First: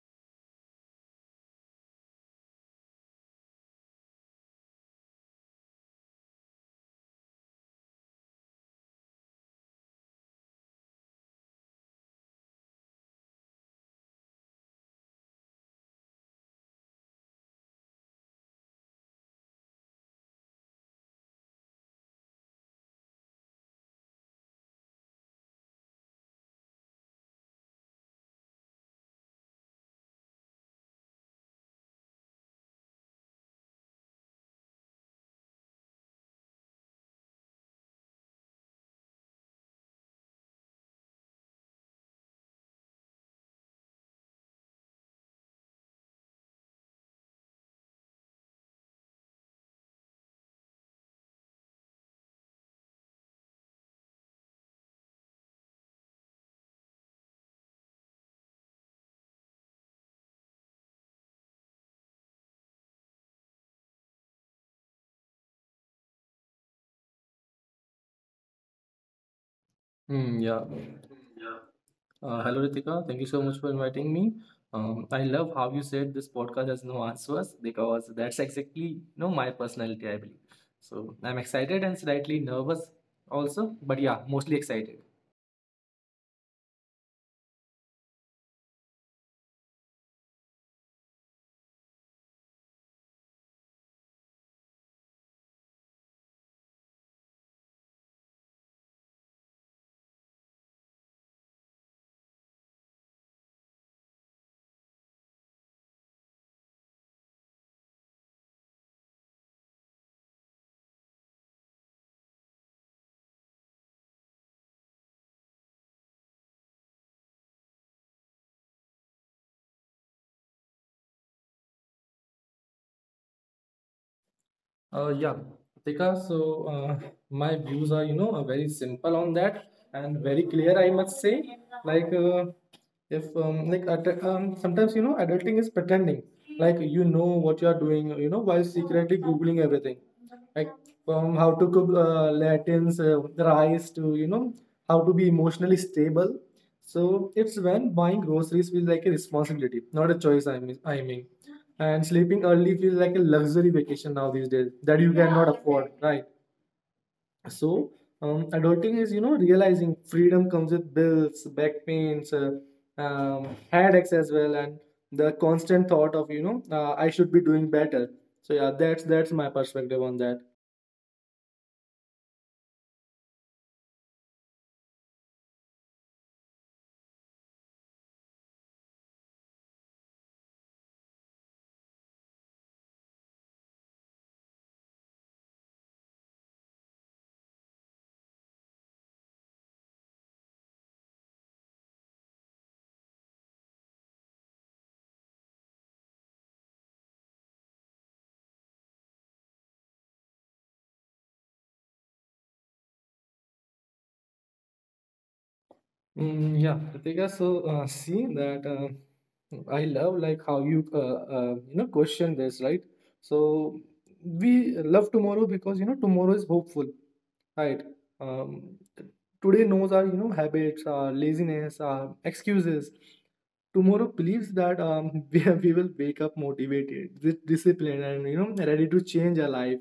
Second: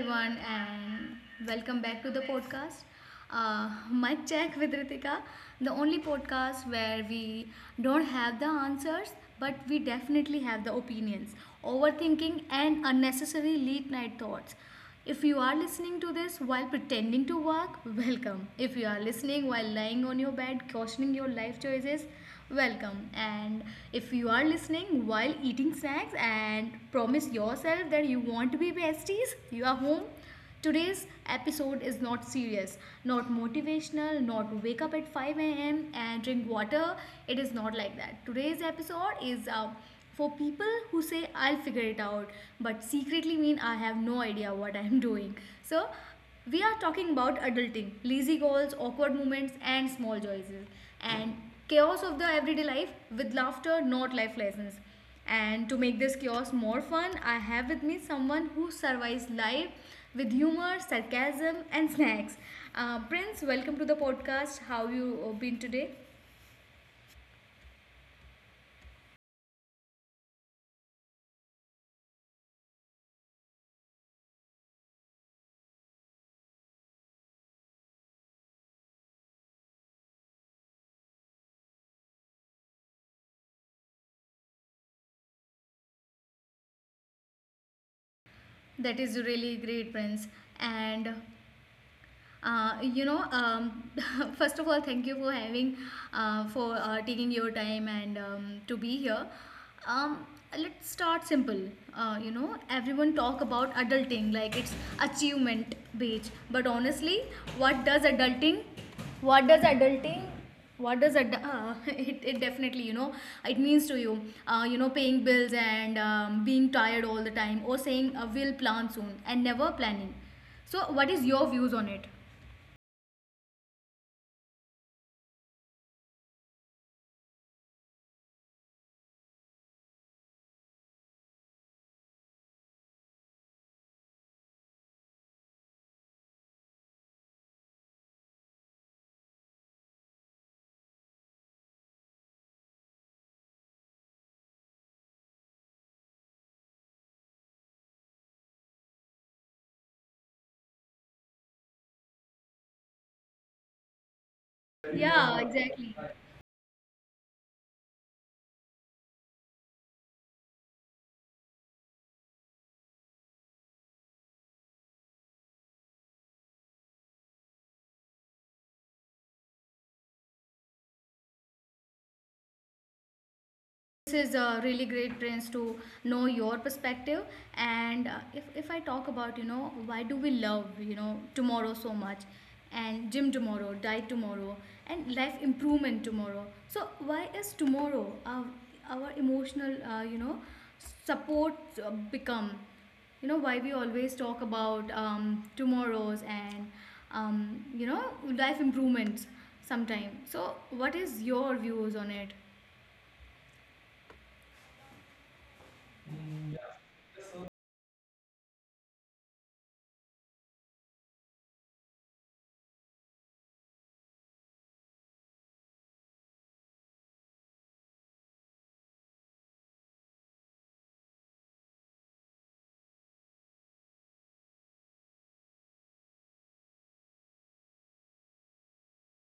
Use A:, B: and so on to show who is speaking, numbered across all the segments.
A: everyone, and welcome back to the podcast. Mic Check with Ritika, the only podcast where we don't have the answers, but we definitely have the opinions, overthinking, and unnecessary late night thoughts. If you are listening to this while pretending to work, welcome. If you are listening while lying on your bed, questioning your life choices, welcome. And if you are listening while eating snacks and promise yourself that you want to be besties, you are home. Today's episode is not serious, not motivational, not wake up at 5 a.m. and drink water. It is not like that. Today's episode is for people who say I'll figure it out but secretly mean I have no idea what I'm doing. So we are talking about adulting, lazy goals, awkward moments, and small joys, and chaos of the everyday life with laughter, not life lessons. And to make this chaos more fun, I have with me someone who survives life with humor, sarcasm, and snacks. Prince, welcome to the podcast. How you been today?
B: Hmm, yeah. Hello, Ritika. Thank you so much for inviting me. I love how you said this podcast has no answers because that's exactly my personality, I believe. So I'm excited and slightly nervous also, but yeah, mostly excited.
A: That is really great, Prince. And uh, you know um, first of all thank you for having for taking your time and to be here. um, let's start simple. Everyone talk about adulting like it's achievement based, but honestly, what does adulting what does adulting what does ad- it definitely you know it means to you. You know, paying bills and being tired all the time, or saying we'll plan soon and never planning. So what is your views on it?
B: Yeah, Tika. So uh, my views are, you know, are very simple on that and very clear. I must say, like if like at, sometimes you know, adulting is pretending. Like you know what you are doing, you know, while secretly googling everything. Like from how to cook Latins rice to you know how to be emotionally stable. So it's when buying groceries feels like a responsibility, not a choice. I mean, and sleeping early feels like a luxury vacation now these days that you cannot afford,
A: Yeah,
B: right?
A: exactly.
B: So, adulting is, you know, realizing freedom comes with bills, back pains, um, headaches as well, and the constant thought of, you know, I should be doing better. So yeah, that's my perspective on that.
A: This is a really great chance to know your perspective. And if I talk about, you know, why do we love, you know, tomorrow so much, and gym tomorrow, diet tomorrow, and life improvement tomorrow. So, why is our emotional, you know, support become? You know, why we always talk about tomorrows and, you know, life improvements sometime. So, what is your views on it?
B: Yeah, Ritika, see that I love like how you you know question this, right? So we love tomorrow because you know tomorrow is hopeful. Right. Um, Today knows our you know habits, our laziness, our excuses. Tomorrow believes that we will wake up motivated, disciplined, and you know ready to change our life.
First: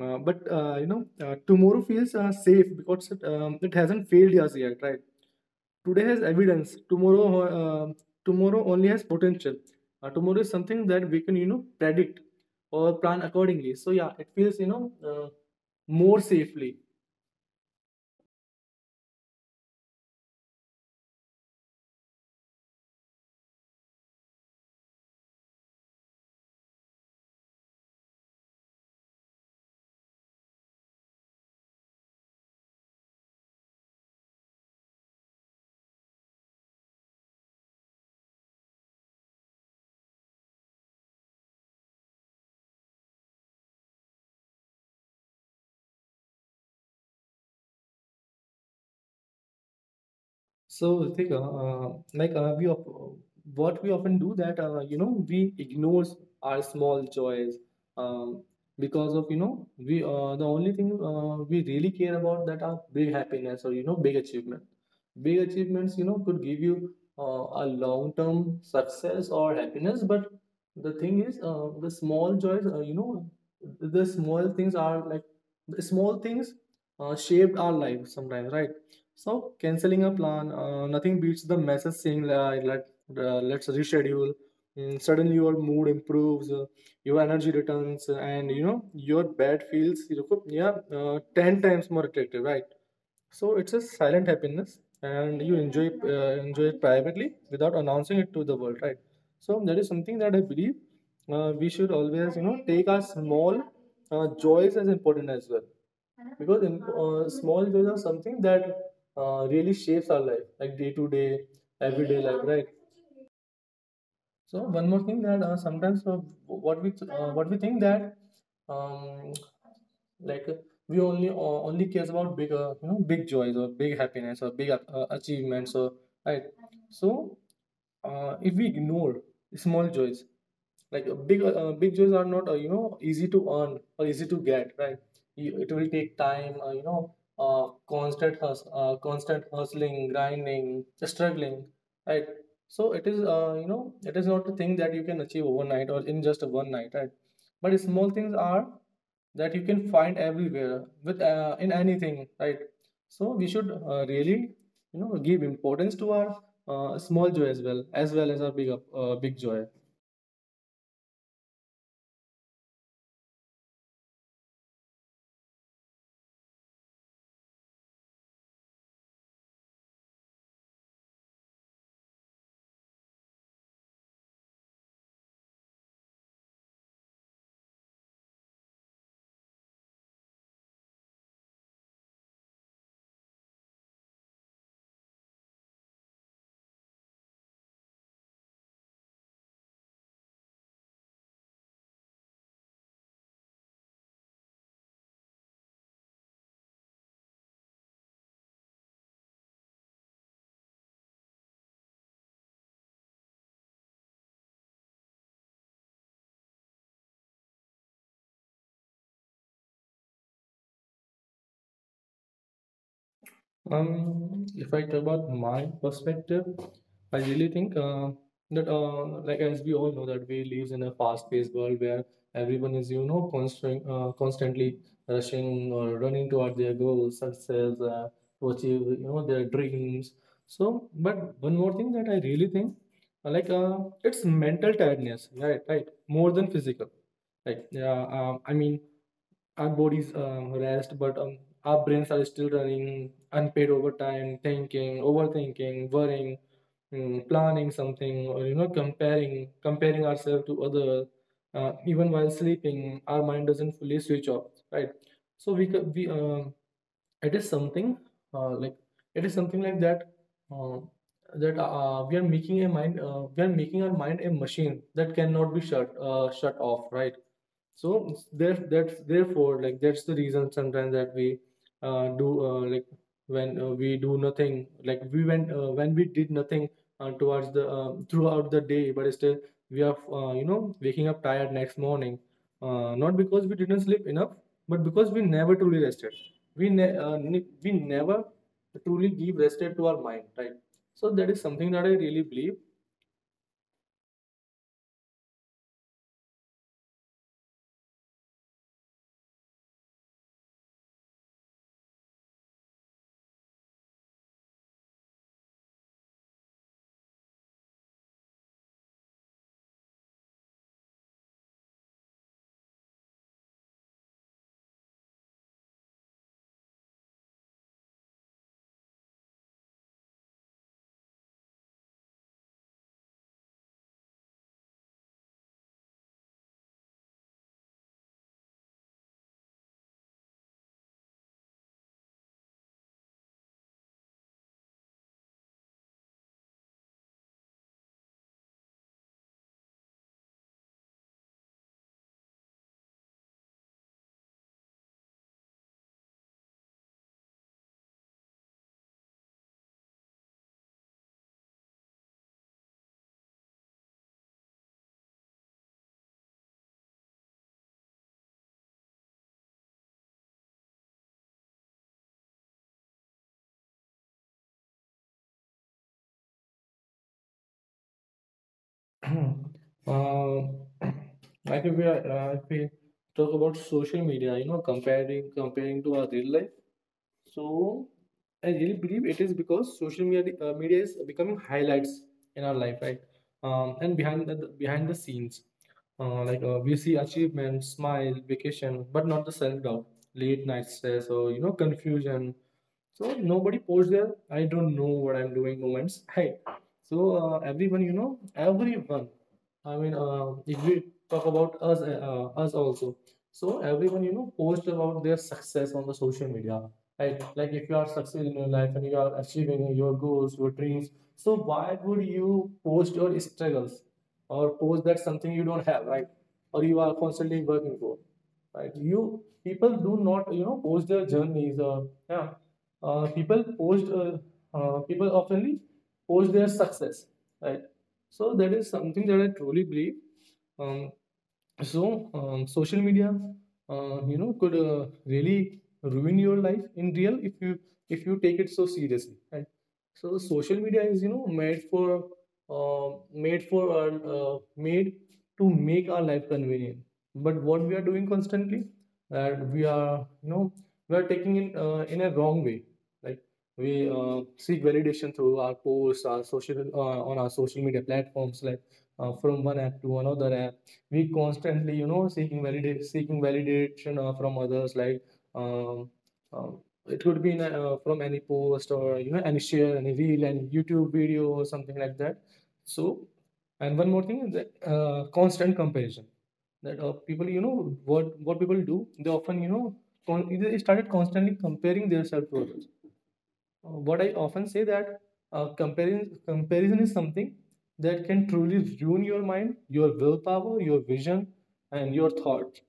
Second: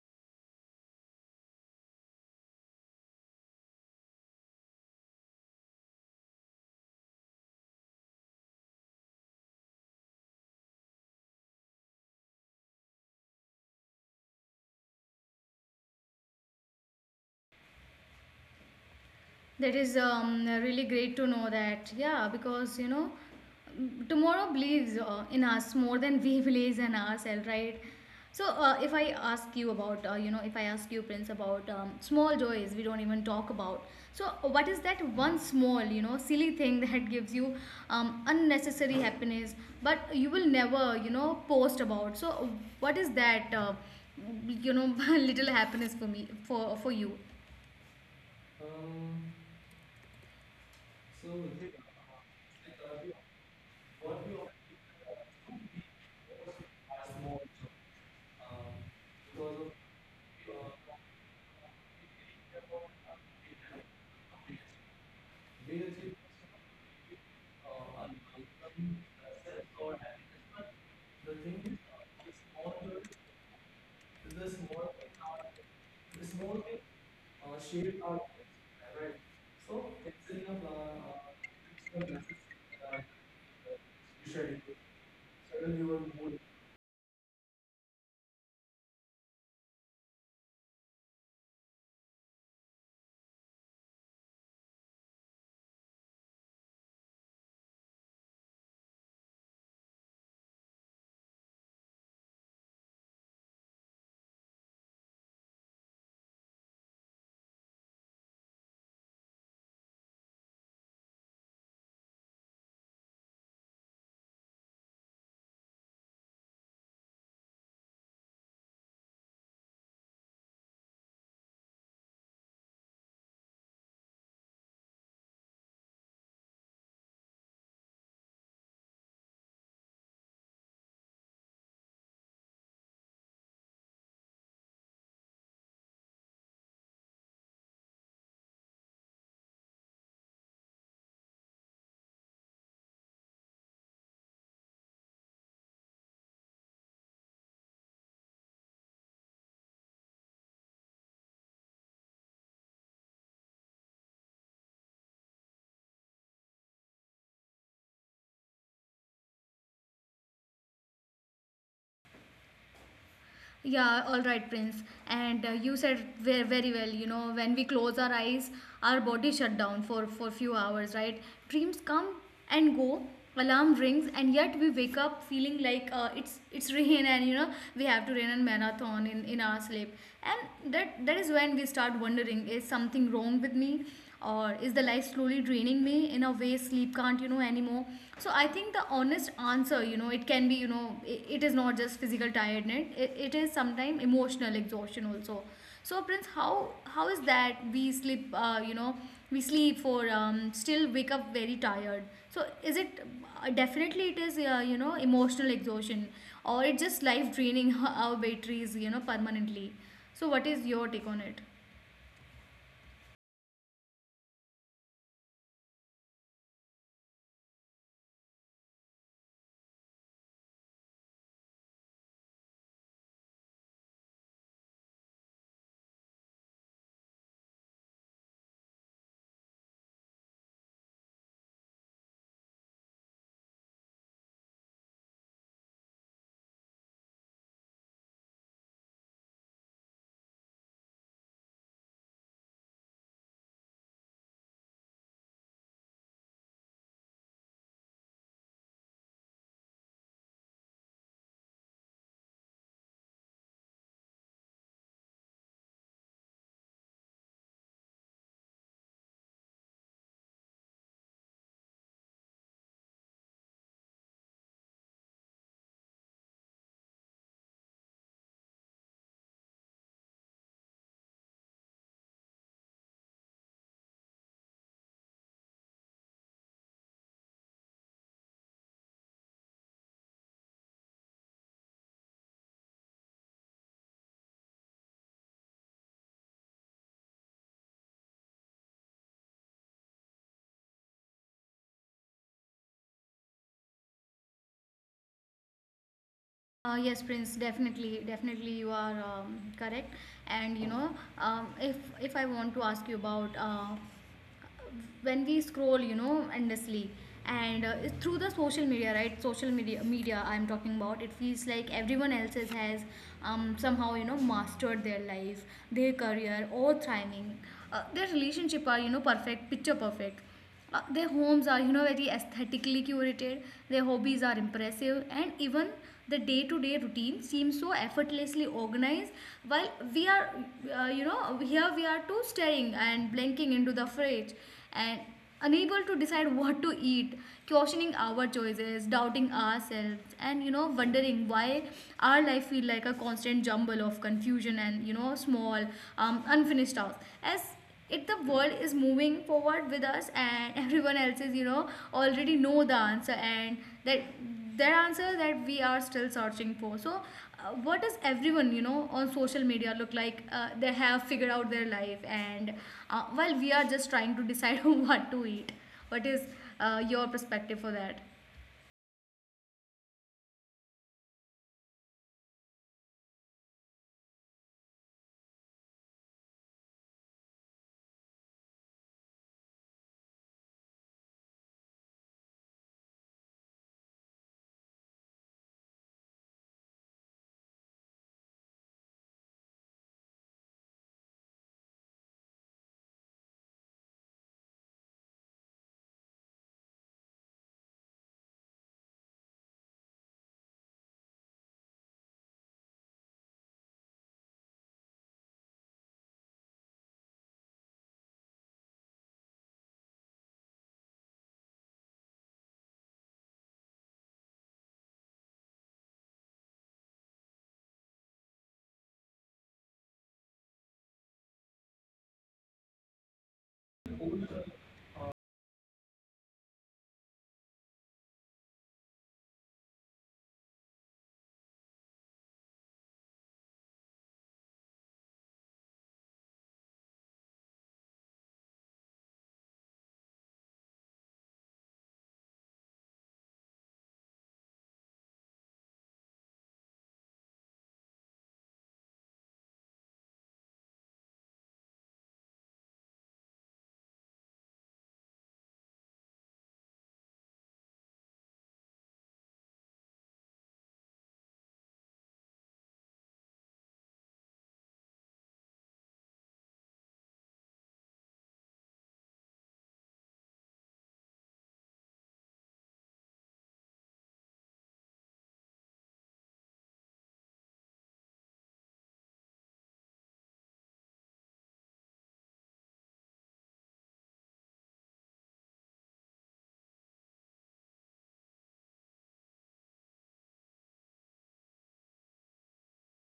B: But you know tomorrow feels safe because it hasn't failed us yet, right? Today has evidence. Tomorrow only has potential. Tomorrow is something that we can you know predict or plan accordingly, so yeah, it feels you know uh, more safely.
A: That is really great to know that. Yeah, because you know, tomorrow believes in us more than we believe in ourselves, right? So, if I ask you about, if I ask you, Prince, about small joys we don't even talk about. So, what is that one small, you know, silly thing that gives you unnecessary happiness, but you will never, you know, post about? So, what is that, you know, little happiness for me, for you?
B: So, Ritik, what we often do that you know we ignore our small joys, um, because of you know we the only thing we really care about that are big happiness or you know big achievement. Big achievements you know could give you a long term success or happiness, but the thing is the small joys you know the small things are like the small things shaped our life sometimes, right? So canceling a plan, nothing beats the message saying let's reschedule. Mm, suddenly your mood improves, your energy returns, and you know your bed feels you know, yeah ten times more attractive, right? So it's a silent happiness, and you enjoy enjoy it privately without announcing it to the world, right? So that is something that I believe we should always, you know, take our small joys as important as well, because small joys are something that really shapes our life, like day to day, everyday life, right? So one more thing that sometimes what we th- what we think that um, like uh, we only only cares about big you know big joys or big happiness or big achievements or right. So if we ignore small joys, like big jobs are not you know easy to earn or easy to get, right? You, it will take time, you know, constant hustling, grinding, struggling, right? So it is you know it is not a thing that you can achieve overnight or in just one night, right? But small things are that you can find everywhere with in anything, right? So we should really you know give importance to our small joy as well as well as our big big joy.
A: Yeah, all right, Prince. And you said very, very well, you know, when we close our eyes, our body shut down for few hours, right? Dreams come and go, alarm rings, and yet we wake up feeling like it's rain, and you know, we have to run a marathon in our sleep. And that is when we start wondering, is something wrong with me? Or is the life slowly draining me in a way sleep can't you know anymore? So I think the honest answer, you know, it can be, you know, it is not just physical tiredness, it is sometimes emotional exhaustion also. So Prince, how is that we sleep, we sleep for, still wake up very tired? So is it, definitely it is, you know, emotional exhaustion, or it just life draining our batteries you know permanently? So what is your take on it?
B: If I talk about my perspective, I really think that like as we all know, that we live in a fast-paced world where everyone is, you know, constantly rushing or running toward their goals, success, to achieve, you know, their dreams. So, but one more thing that I really think, it's mental tiredness, right? Right, more than physical. Like, yeah, I mean, our bodies rest, but our brains are still running unpaid overtime, thinking, overthinking, worrying, mm, planning something, or you know, comparing ourselves to other. Even while sleeping, our mind doesn't fully switch off, right? So we could we it is something like it is something like that. Uh, that we are making a mind We are making our mind a machine that cannot be shut off, right? So it's there that's therefore like that's the reason sometimes that we do like when we do nothing like we went when we did nothing towards the throughout the day, but still we are you know waking up tired next morning, not because we didn't sleep enough, but because we never truly rested. We never truly give rested to our mind, right? So that is something that I really believe.
A: Yes, Prince, definitely, you are correct. And you know, if I want to ask you about when we scroll, you know, endlessly, and it's through the social media, right? Social media. I'm talking about. It feels like everyone else's has, somehow, you know, mastered their life, their career, or thriving. Their relationship are, you know, perfect, picture perfect. Their homes are you know very aesthetically curated, their hobbies are impressive, and even the day-to-day routine seems so effortlessly organized, while we are, you know, here we are too staring and blinking into the fridge, and unable to decide what to eat, questioning our choices, doubting ourselves, and you know wondering why our life feels like a constant jumble of confusion, and you know small, unfinished tasks, as if the world is moving forward with us, and everyone else is you know already know the answer, and that that answer that we are still searching for. So what does everyone you know on social media look like, they have figured out their life, and while we are just trying to decide what to eat? What is your perspective for that?
B: uh, I think we are, if we talk about social media, you know, comparing to our real life, so I really believe it is because social media is becoming highlights in our life, right? And behind the scenes, we see achievements, smile, vacation, but not the self doubt, late night stress, or you know, confusion. So nobody posed their "I don't know what I'm doing" moments, right? So everyone you know everyone, I mean if we talk about us, us also. So everyone you know post about their success on the social media, right? Like if you are successful in your life and you are achieving your goals, your dreams, so why would you post your struggles or post that something you don't have, right? Or you are constantly working for, right? You, people do not you know post their journeys or yeah, uh, people post uh, people oftenly post their success, right? So that is something that I truly believe. Um, so, um, social media, you know, could really ruin your life in real if you, if you take it so seriously, right? So, social media is you know made for made for our made to make our life convenient. But what we are doing constantly, that we are you know we are taking it in a wrong way. Like we seek validation through our posts, our social on our social media platforms, like from one app to another app, we constantly you know seeking validation from others, like um, um, it could be in a, from any post or you know any share, any reel, any youtube video or something like that. So, and one more thing is that constant comparison, that people you know what people do, they often you know they started constantly comparing themselves to others. What I often say that comparison is something that can truly ruin your mind, your willpower, your vision, and your thought.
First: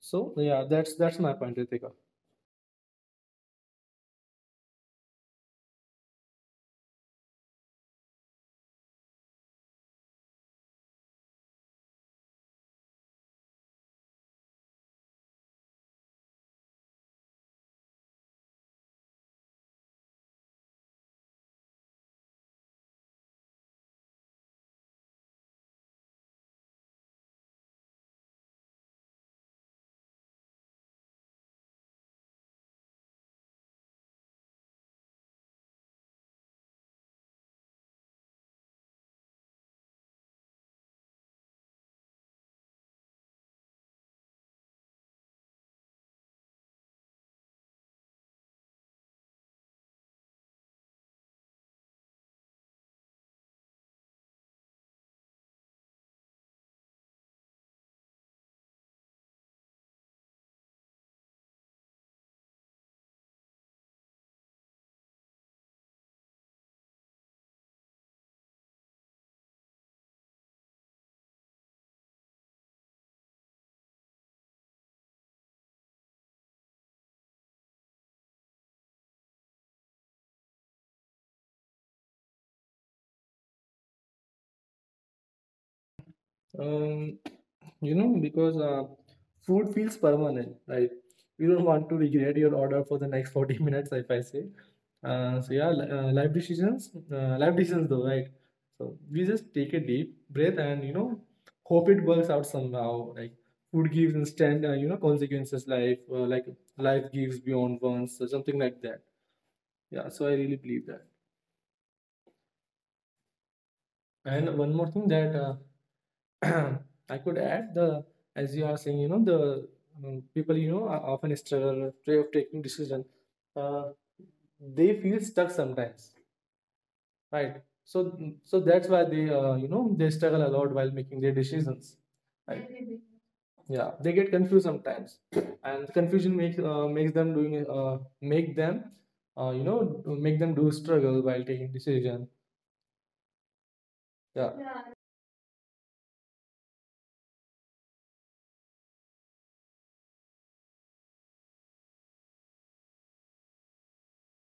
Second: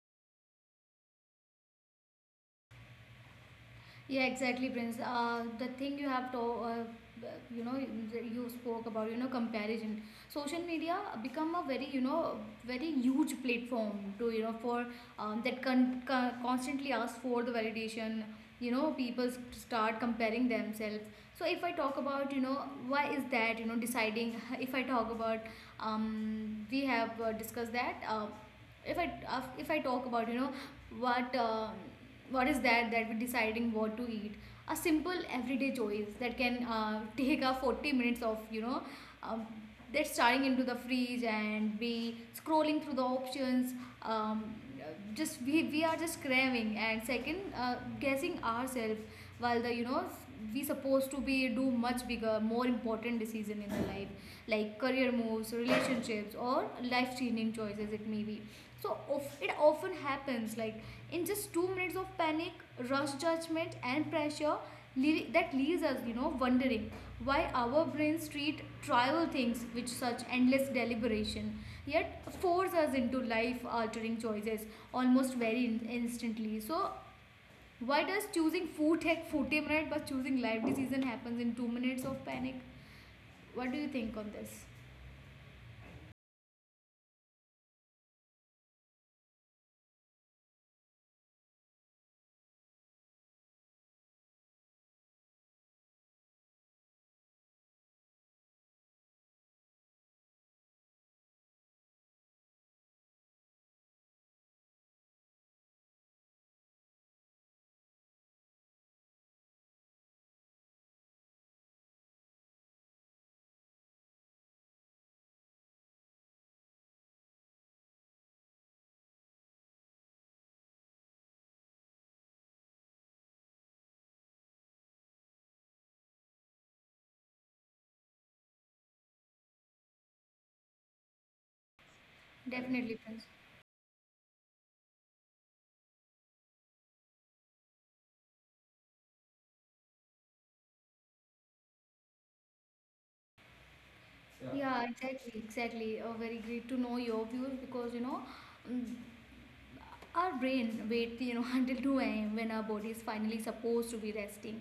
B: So yeah, that's my point, Ritika.
A: Yeah, exactly, Prince. The thing you have to, you know, you spoke about, you know, comparison. Social media become a very, you know, very huge platform to, you know, for, that constantly ask for the validation. You know, people start comparing themselves. So if I talk about, you know, why is that? You know, deciding. If I talk about, we have discussed that. If I talk about, you know, what um, what is that that we're deciding what to eat, a simple everyday choice that can take a 40 minutes of, you know, um, that starting into the fridge and be scrolling through the options. Um, we are just craving and second guessing ourselves, while the you know we supposed to be do much bigger more important decision in the life, like career moves, relationships, or life changing choices it may be. So it often happens like, in just 2 minutes of panic, rush judgment, and pressure that leaves us you know wondering why our brains treat trivial things with such endless deliberation, yet force us into life altering choices almost very instantly. So why does choosing food take 40 minutes, but choosing life decision happens in 2 minutes of panic? What do you think on this?
B: Um, You know, because food feels permanent. Like you don't want to regret your order for the next 40 minutes, if I say. So yeah, life decisions though, right? So we just take a deep breath and you know, hope it works out somehow. Like food gives instant, you know, consequences. Like life gives beyond once, so something like that. Yeah, so I really believe that. And one more thing that I could add the as you are saying, you know, the people you know are often struggle with way of taking decision. Uh, they feel stuck sometimes, right? So so that's why they you know they struggle a lot while making their decisions. Right?
A: Definitely, Prince.
B: Yeah, they get confused sometimes, and confusion makes makes them doing make them you know make them do struggle while taking decision.
A: Yeah,
B: Yeah.
A: yeah, exactly, exactly. Very great to know your views because you know, mm, our brain wait you know until 2 a.m when our body is finally supposed to be resting,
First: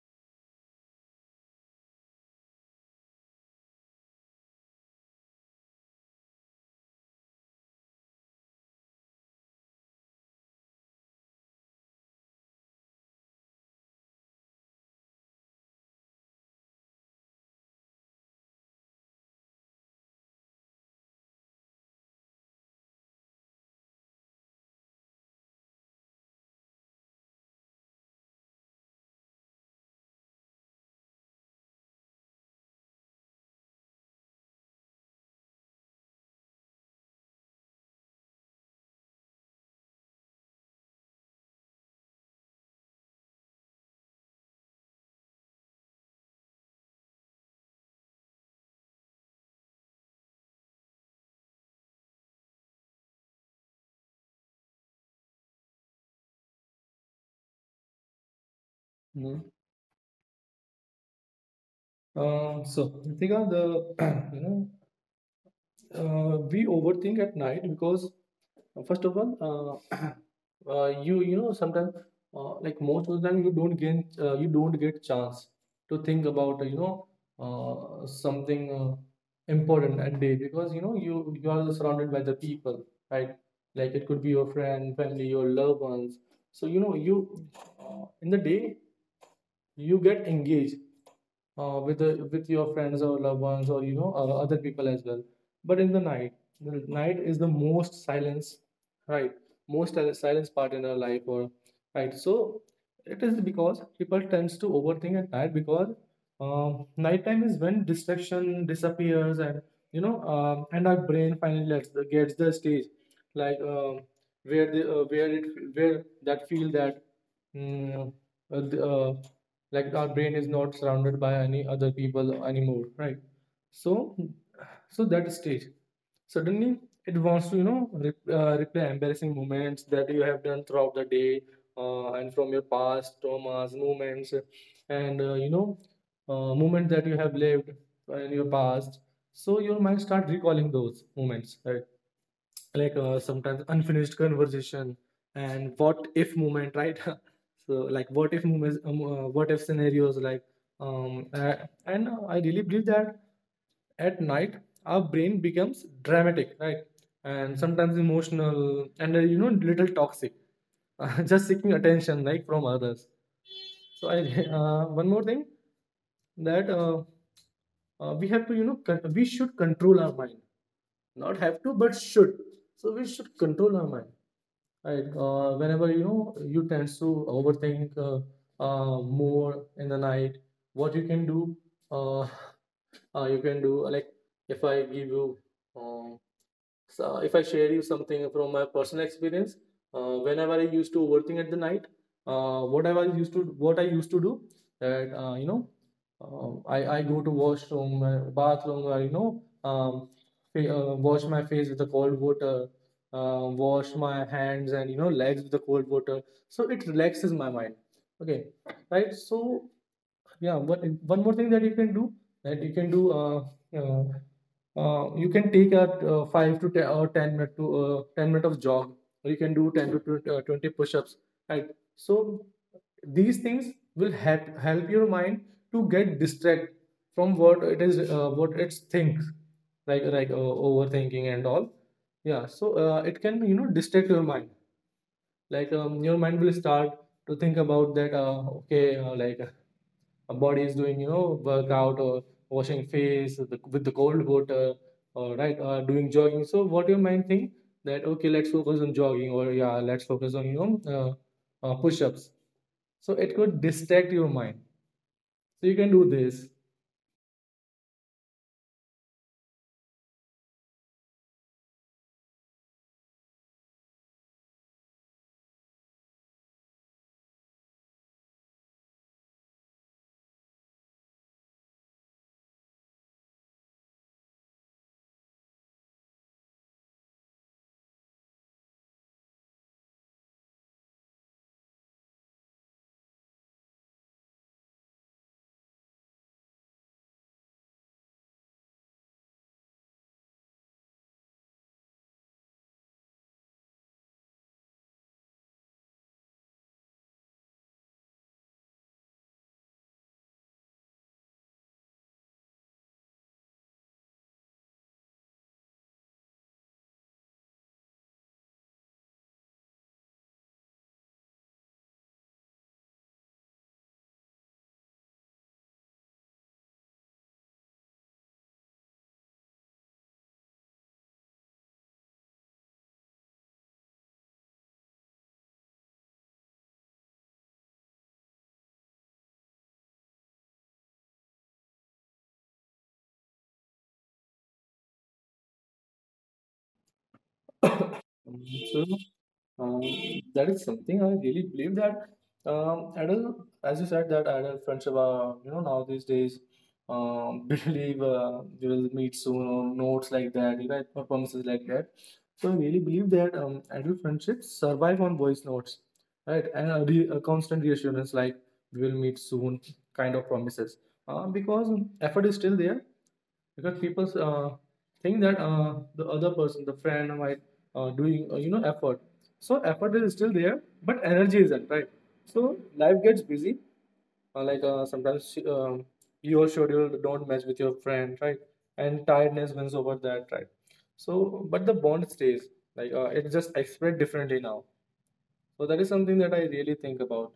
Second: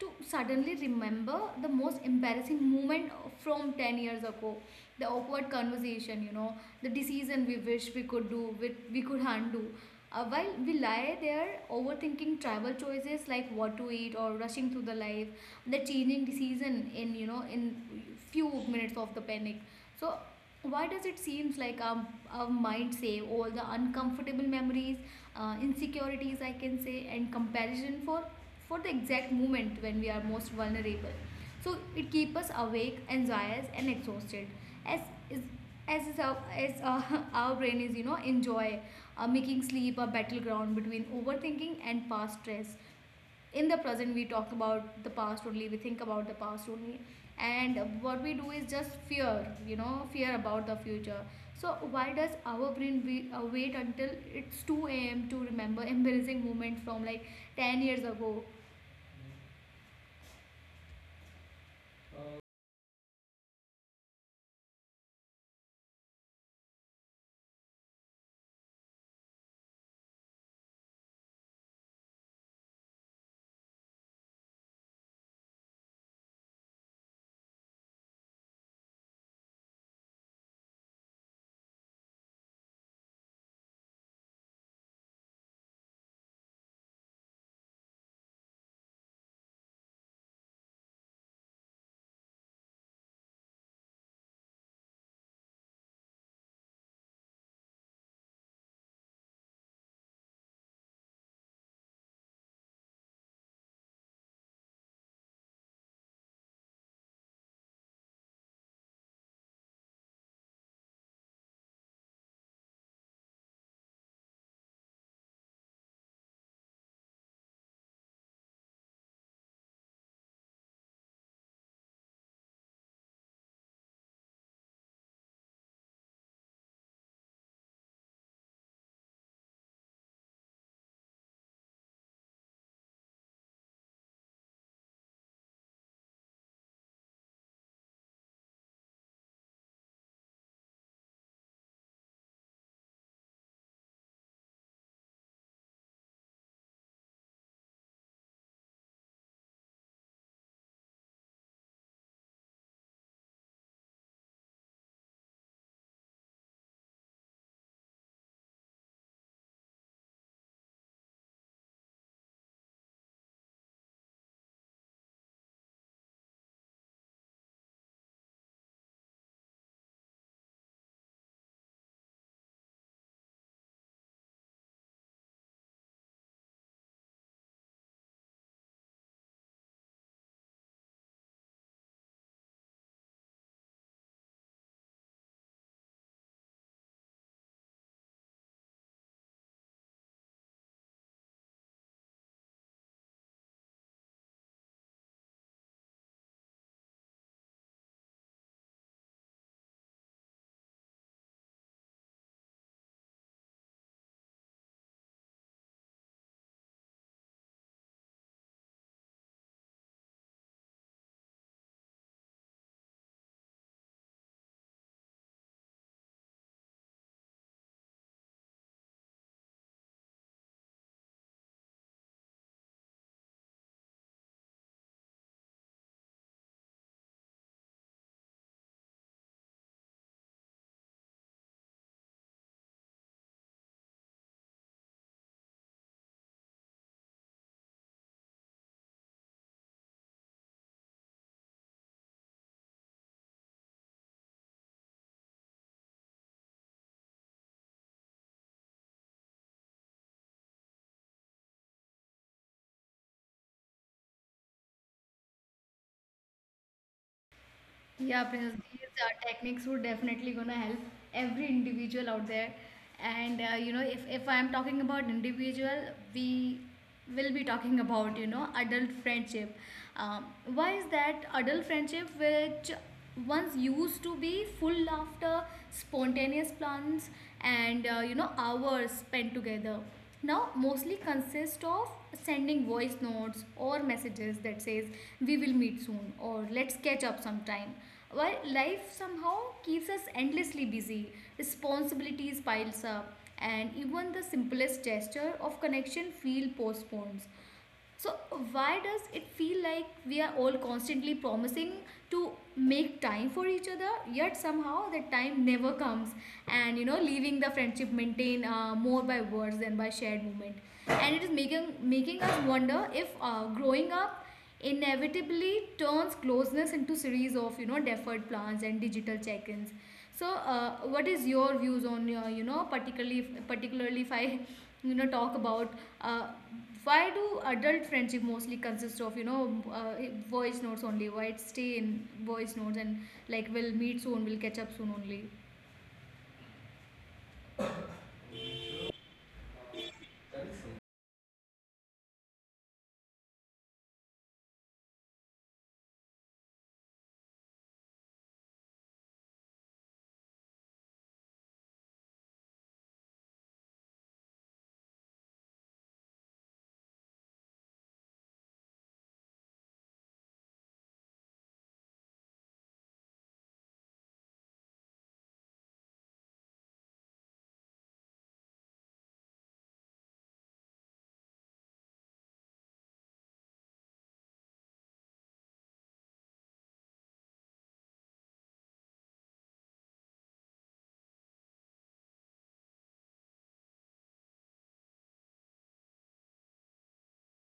A: to suddenly remember the most embarrassing moment from 10 years ago, the awkward conversation you know, the decision we wish we could undo, while we lie there overthinking travel choices like what to eat, or rushing through the life, the changing decision in you know in few minutes of the panic. So why does it seems like our mind save all the uncomfortable memories, insecurities I can say, and comparison for the exact moment when we are most vulnerable, so it keeps us awake, anxious, and exhausted, as is, as is our, as our brain is you know enjoy making sleep a battleground between overthinking and past stress? In the present we talk about the past only, we think about the past only, and what we do is just fear you know fear about the future. So why does our brain wait until it's 2 a.m to remember embarrassing moment from like 10 years ago?
B: Mhm. So Ritika, the you know we overthink at night because first of all, you know sometimes, like most of the time you don't gain you don't get chance to think about something important at day because you know you are surrounded by the people, right? Like it could be your friend, family, your loved ones. So you know you, in the day, you get engaged with your friends or loved ones, or you know other people as well. But in the night, the night is the most silence, right? Most silence part in our life, or right. So it is because people tends to overthink at night because nighttime is when distraction disappears. And and our brain finally gets the stage, like, where the where it where that feel that mm, the, like our brain is not surrounded by any other people anymore, right? So so that stage, suddenly, it wants to, you know, replay embarrassing moments that you have done throughout the day, and from your past traumas moments, and you know moments that you have lived in your past. So your mind start recalling those moments, right? Like sometimes unfinished conversation, and what if moment, right? So like what if moments, what if scenarios, like, um uh, and I really believe that at night our brain becomes dramatic, right? And sometimes emotional, and you know, little toxic. Just seeking attention, like from others. So I one more thing, that we have to, you know, we should control our mind. Not have to, but should. So we should control our mind. Right. Whenever you know you tend to overthink, more in the night, what you can do, uh, you can do like, if I give you, uh, so if I share you something from my personal experience, whenever I used to overthink at the night, what I used to do, that, I go to washroom, bathroom, or wash my face with the cold water, wash my hands and you know legs with the cold water. So it relaxes my mind. Okay, right? So yeah, one more thing that you can do, that you can do uh, uh, you can take a 5 to 10 or 10 minute to 10 minute of jog, or you can do 20 push-ups, right? So these things will help your mind to get distract from what it is what it thinks, like, overthinking and all. Yeah, so it can, you know, distract your mind. Like, your mind will start to think about that, okay, like body is doing, you know, workout, or washing face with with the cold water, or right, doing jogging. So what your mind think, that okay, let's focus on jogging, or yeah, let's focus on, you know, push-ups. So it could distract your mind. So you can do this.
A: Yeah, Prince, these techniques would definitely gonna help every individual out there. And you know, if I'm talking about individual, we will be talking about you know adult friendship. Um, why is that adult friendship, which once used to be full laughter, spontaneous plans, and you know hours spent together, now mostly consist of sending voice notes or messages that says we will meet soon or let's catch up sometime, while life somehow keeps us endlessly busy, responsibilities piles up, and even the simplest gesture of connection feel postponed. So, why does it feel like we are all constantly promising to make time for each other, yet somehow that time never comes, and you know, leaving the friendship maintained more by words than by shared moment, and it is making us wonder if growing up inevitably turns closeness into series of you know deferred plans and digital check-ins? So what is your views on your you know particularly, if I you know talk about, uh, why do adult friendship mostly consist of you know, uh, voice notes only, why it stay in voice notes and like we'll meet soon, we'll catch up soon only?
B: So, Um, that is something I really believe, that adult, as you said, that adult friendship are, you know, now these days, believe you will meet soon, or notes like that, you know, or promises like that. So I really believe that adult friendships survive on voice notes, right? And a constant reassurance like, we will meet soon kind of promises, because effort is still there, because people think that the other person, the friend, might I, doing, you know, effort? So effort is still there, but energy isn't, right? So life gets busy. Sometimes, your schedule don't match with your friend, right? And tiredness wins over that, right? So, but the bond stays. Like, it's just expressed differently now. So that is something that I really think about.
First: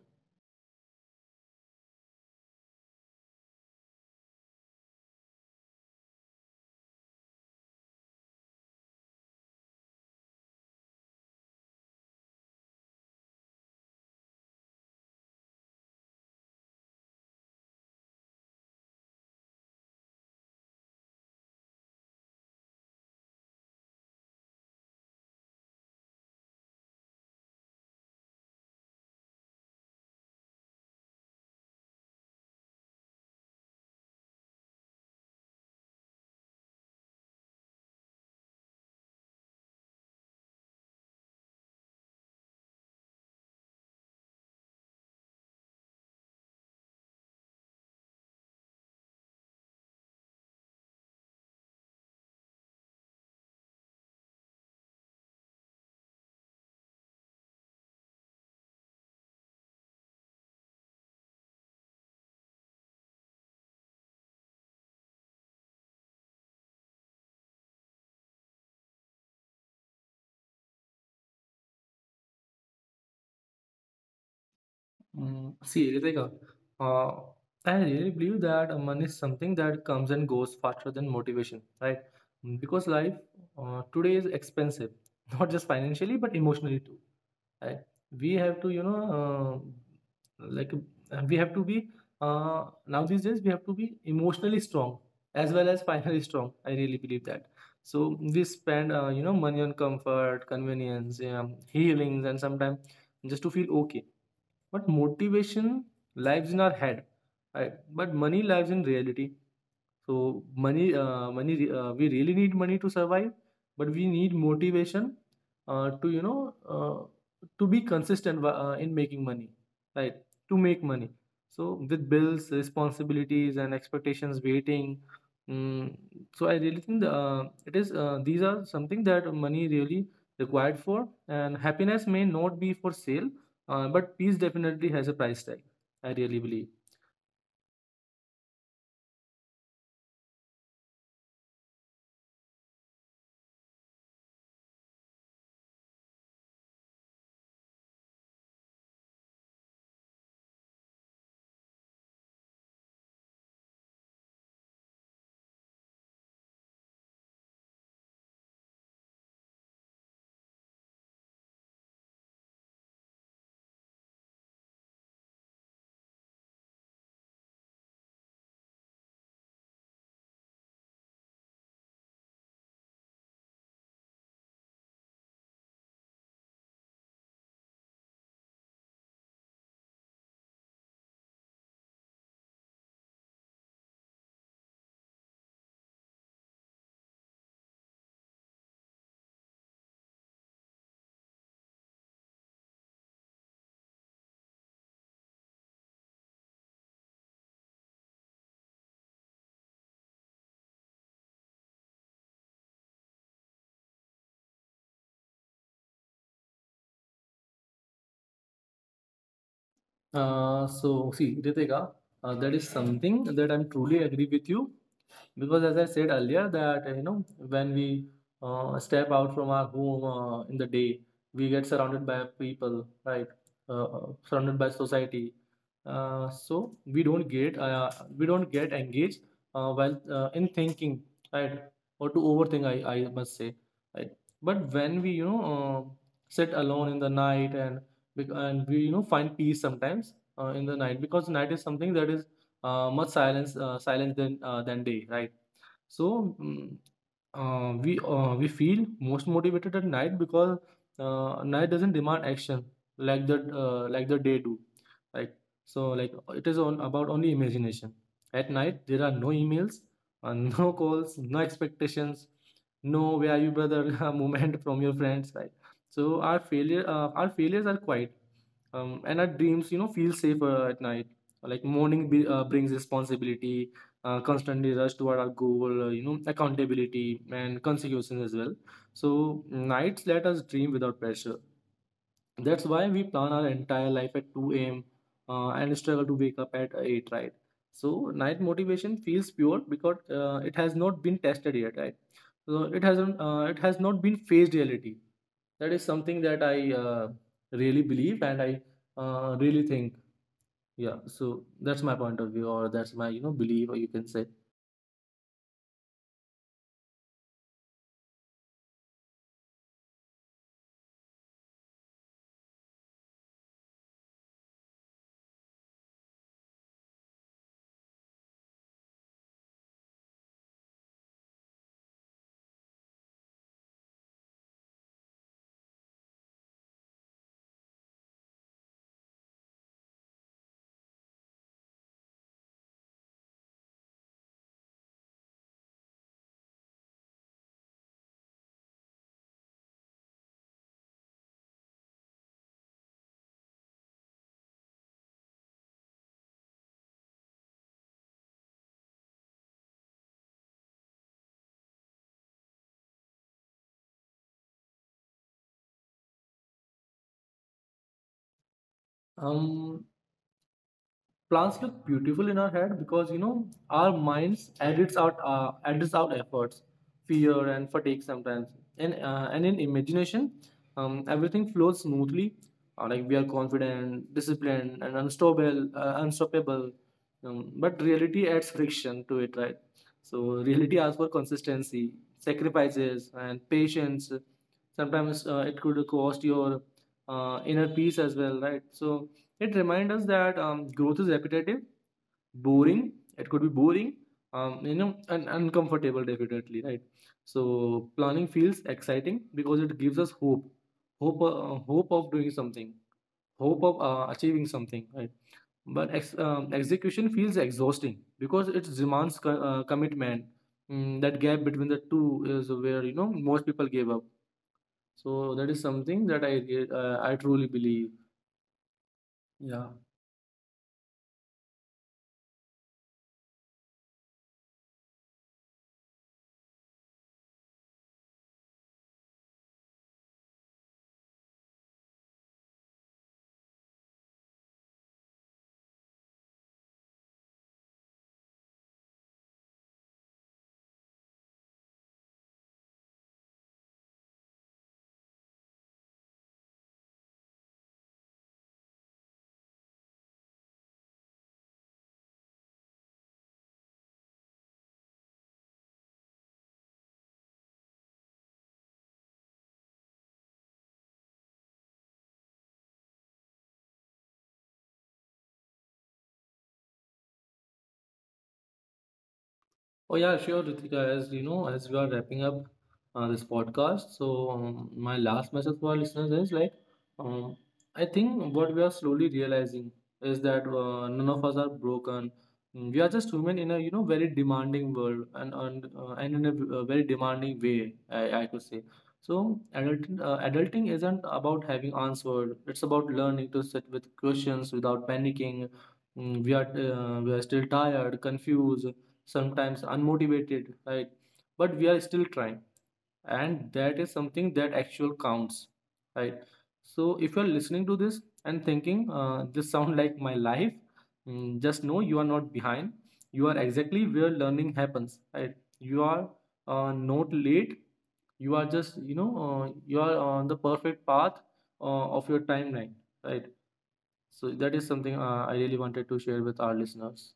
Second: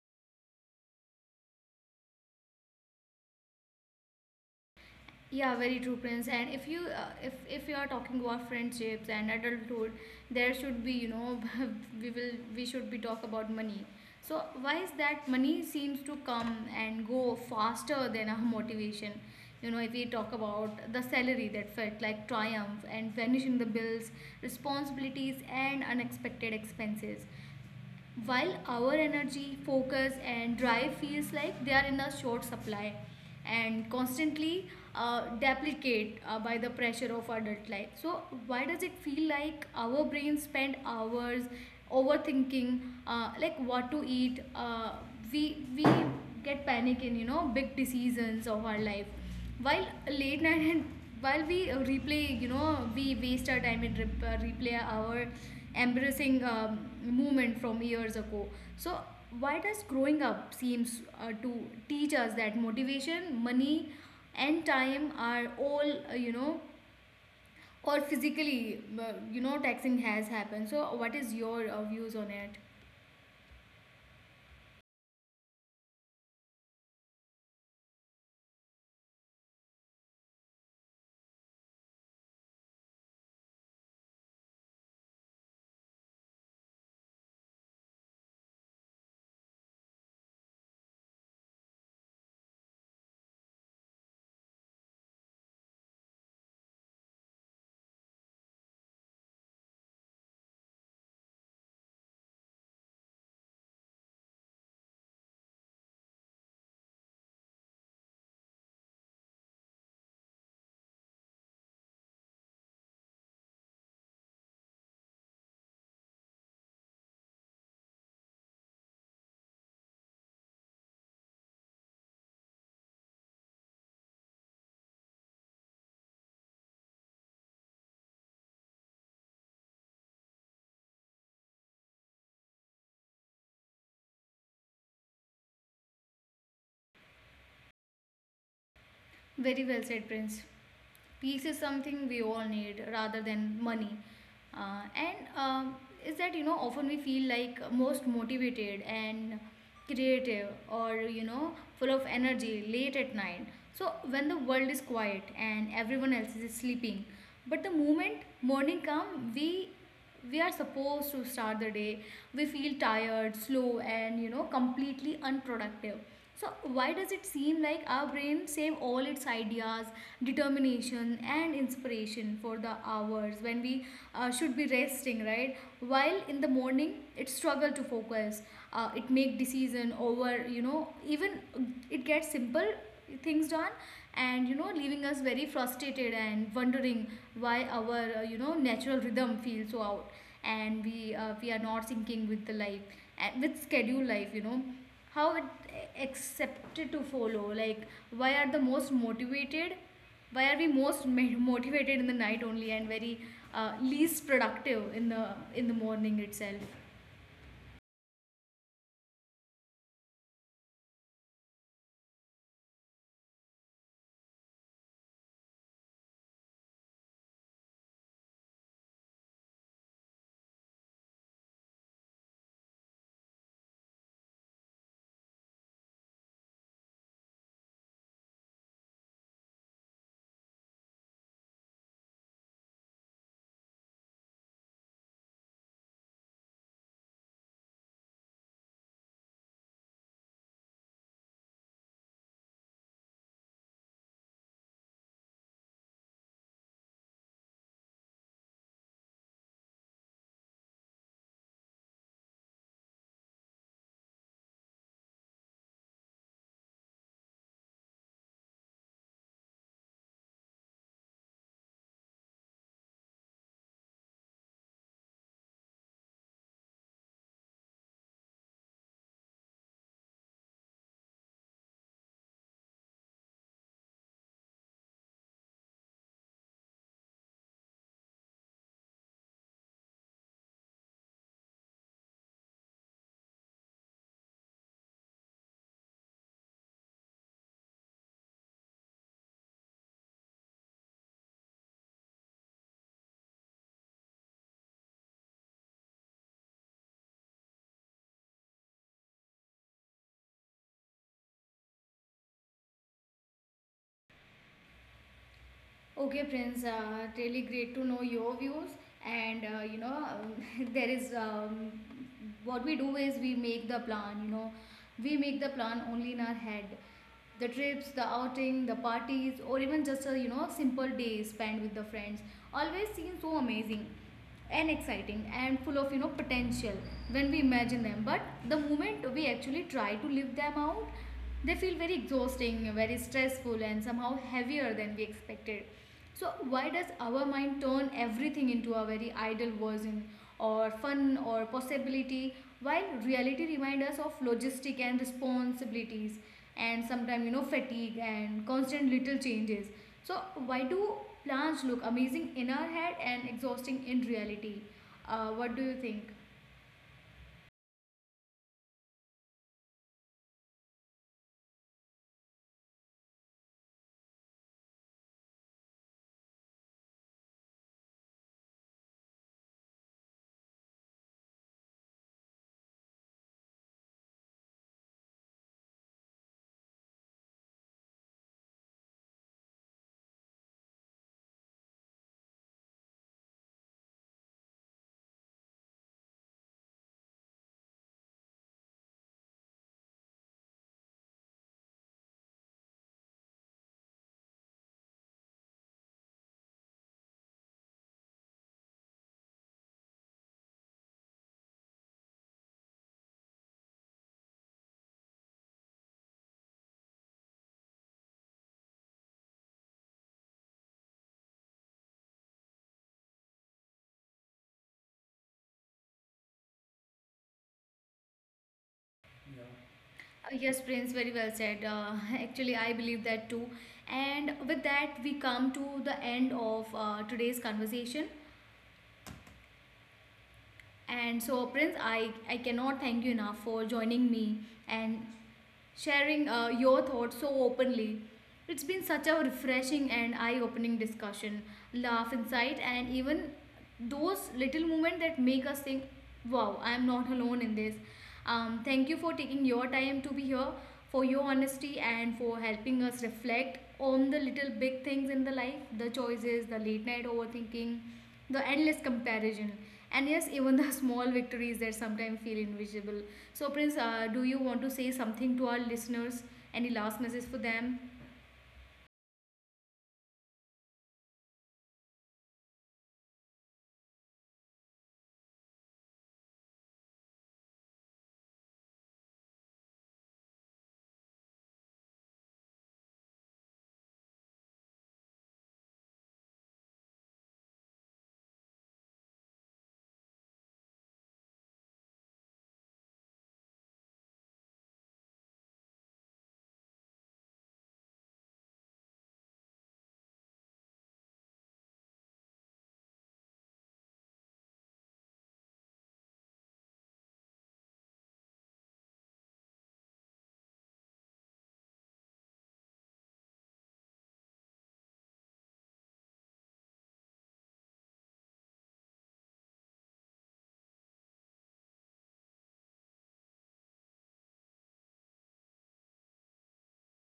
A: Yeah, very true, Prince. And if you are talking about friendships and adulthood, there should be you know we should be talk about money. So why is that money seems to come and go faster than our motivation? You know, if we talk about the salary that felt like triumph and vanishing the bills, responsibilities and unexpected expenses while our energy, focus, and drive feels like they are in a short supply and constantly depleted by the pressure of adult life. So, why does it feel like our brains spend hours overthinking, like what to eat? We get panic in you know big decisions of our life while late night and while we replay you know we waste our time and replay our embarrassing moment from years ago. So why does growing up seems to teach us that motivation, money and time are all you know or physically you know taxing has happened? So what is your views on it?
B: Mm, see, Ritika, uh, I really believe that money is something that comes and goes faster than motivation, right? Mm. Because life today is expensive, not just financially, but emotionally too, right? We have to, you know, like, we have to be, now these days, we have to be emotionally strong as well as finally strong. I really believe that. So we spend, you know, money on comfort, convenience, yeah, healings, and sometimes just to feel okay. But motivation lives in our head, right? But money lives in reality. So we really need money to survive, but we need motivation to, you know, uh, to be consistent in making money, right? To make money. So with bills, responsibilities, and expectations waiting. Mm, so I really think the, it is. These are something that money really required for, and happiness may not be for sale, but peace definitely has a price tag. I really believe.
A: Very well said, Prince. Peace is something we all need rather than money. And Is that you know often we feel like most motivated and creative, or you know full of energy late at night, so when the world is quiet and everyone else is sleeping, but the moment morning comes, we are supposed to start the day, we feel tired, slow, and you know completely unproductive. So why does it seem like our brain save all its ideas, determination and inspiration for the hours when we should be resting, right, while in the morning it struggle to focus, it make decision over you know even it gets simple things done, and you know leaving us very frustrated and wondering why our you know natural rhythm feels so out, and we are not syncing with the life and with schedule life, you know how it accepted to follow? Like, why are the most motivated, why are we most motivated in the night only and very least productive in the morning itself?
B: So see, Ritika, that is something that I'm truly agree with you, because as I said earlier, that you know, when we, step out from our home in the day, we get surrounded by people, right? Surrounded by society. So we don't get, we don't get engaged, while in thinking, right? Or to overthink, I must say, right? But when we, you know, sit alone in the night, and and we, you know, find peace sometimes in the night, because night is something that is much silence silence than day, right? So, mm, we feel most motivated at night because night doesn't demand action like the like the day do, right? So, like, it is on about only imagination. At night there are no emails, no calls, no expectations, no "Where are you, brother?" moment from your friends, right? So our failures are quiet, and our dreams, you know, feel safer at night. Like morning brings responsibility, constantly rush toward our goal, you know, accountability and consequences as well. So nights let us dream without pressure. That's why we plan our entire life at 2 a.m. And struggle to wake up at 8, right? So night motivation feels pure because it has not been tested yet, right? So it has not been phased reality. That is something that I really believe, and I really think. Yeah, so that's my point of view, or that's my, you know, belief, or you can say.
A: Okay, Prince, really great to know your views. And you know, there is what we do is we make the plan, you know, we make the plan only in our head. The trips, the outing, the parties, or even just a you know simple day spent with the friends always seem so amazing and exciting and full of you know potential when we imagine them, but the moment we actually try to live them out, they feel very exhausting, very stressful, and somehow heavier than we expected. So why does our mind turn everything into a very idle version or fun or possibility while reality reminds us of logistic and responsibilities and sometimes you know fatigue and constant little changes? So, why do plants look amazing in our head and exhausting in reality? What do you think?
B: Um, Plants look beautiful in our head, because you know our minds edits out efforts, fear and fatigue sometimes. And in imagination, everything flows smoothly, like we are confident, disciplined, and unstoppable. But reality adds friction to it, right? So reality asks for consistency, sacrifices, and patience. Sometimes it could cost your inner peace as well, right? So it reminds us that, growth is repetitive, boring. It could be boring, you know, and uncomfortable, definitely, right? So planning feels exciting because it gives us hope. Hope of doing something, hope of achieving something, right? But execution feels exhausting because it demands commitment. Mm, that gap between the two is where, you know, most people give up. So that is something that I truly believe. Yeah.
A: Yes, Prince, very well said. Actually, I believe that too. And with that, we come to the end of today's conversation. And so, Prince, I cannot thank you enough for joining me and sharing your thoughts so openly. It's been such a refreshing and eye opening discussion, laugh, insight, and even those little moments that make us think, wow, I'm not alone in this. Thank you for taking your time to be here, for your honesty, and for helping us reflect on the little big things in the life, the choices, the late night overthinking, the endless comparison, and yes, even the small victories that sometimes feel invisible. So, Prince, do you want to say something to our listeners? Any last message for them?
B: Oh yeah, sure, Ritika. As you know, as we are wrapping up this podcast, so my last message for our listeners is like, um, I think what we are slowly realizing is that none of us are broken. Mm. We are just human in a, you know, very demanding world, and and in a very demanding way, I could say. So adulting isn't about having answered. It's about learning to sit with questions without panicking. Mm, we are still tired, confused, sometimes unmotivated, right? But we are still trying, and that is something that actual counts, right? So if you're listening to this and thinking, this sound like my life. Mm, just know, you are not behind. You are exactly where learning happens, right? You are, not late. You are just, you know, you are on the perfect path of your timeline, right? So that is something I really wanted to share with our listeners.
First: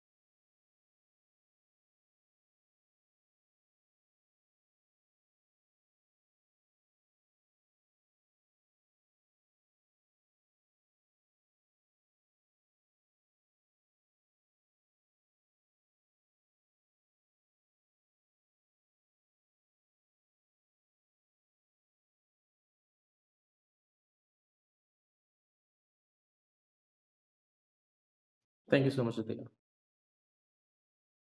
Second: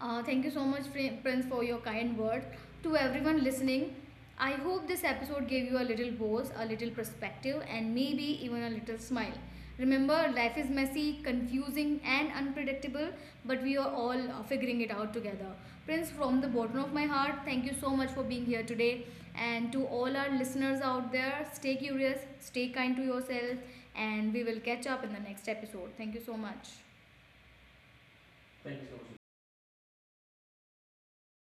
A: Thank you so much, Prince, for your kind word. To everyone listening, I hope this episode gave you a little pause, a little perspective, and maybe even a little smile. Remember, life is messy, confusing, and unpredictable, but we are all figuring it out together. Prince, from the bottom of my heart, thank you so much for being here today. And to all our listeners out there, stay curious, stay kind to yourself, and we will catch up in the next episode. Thank you so much.
B: Thank you so much, Ritika.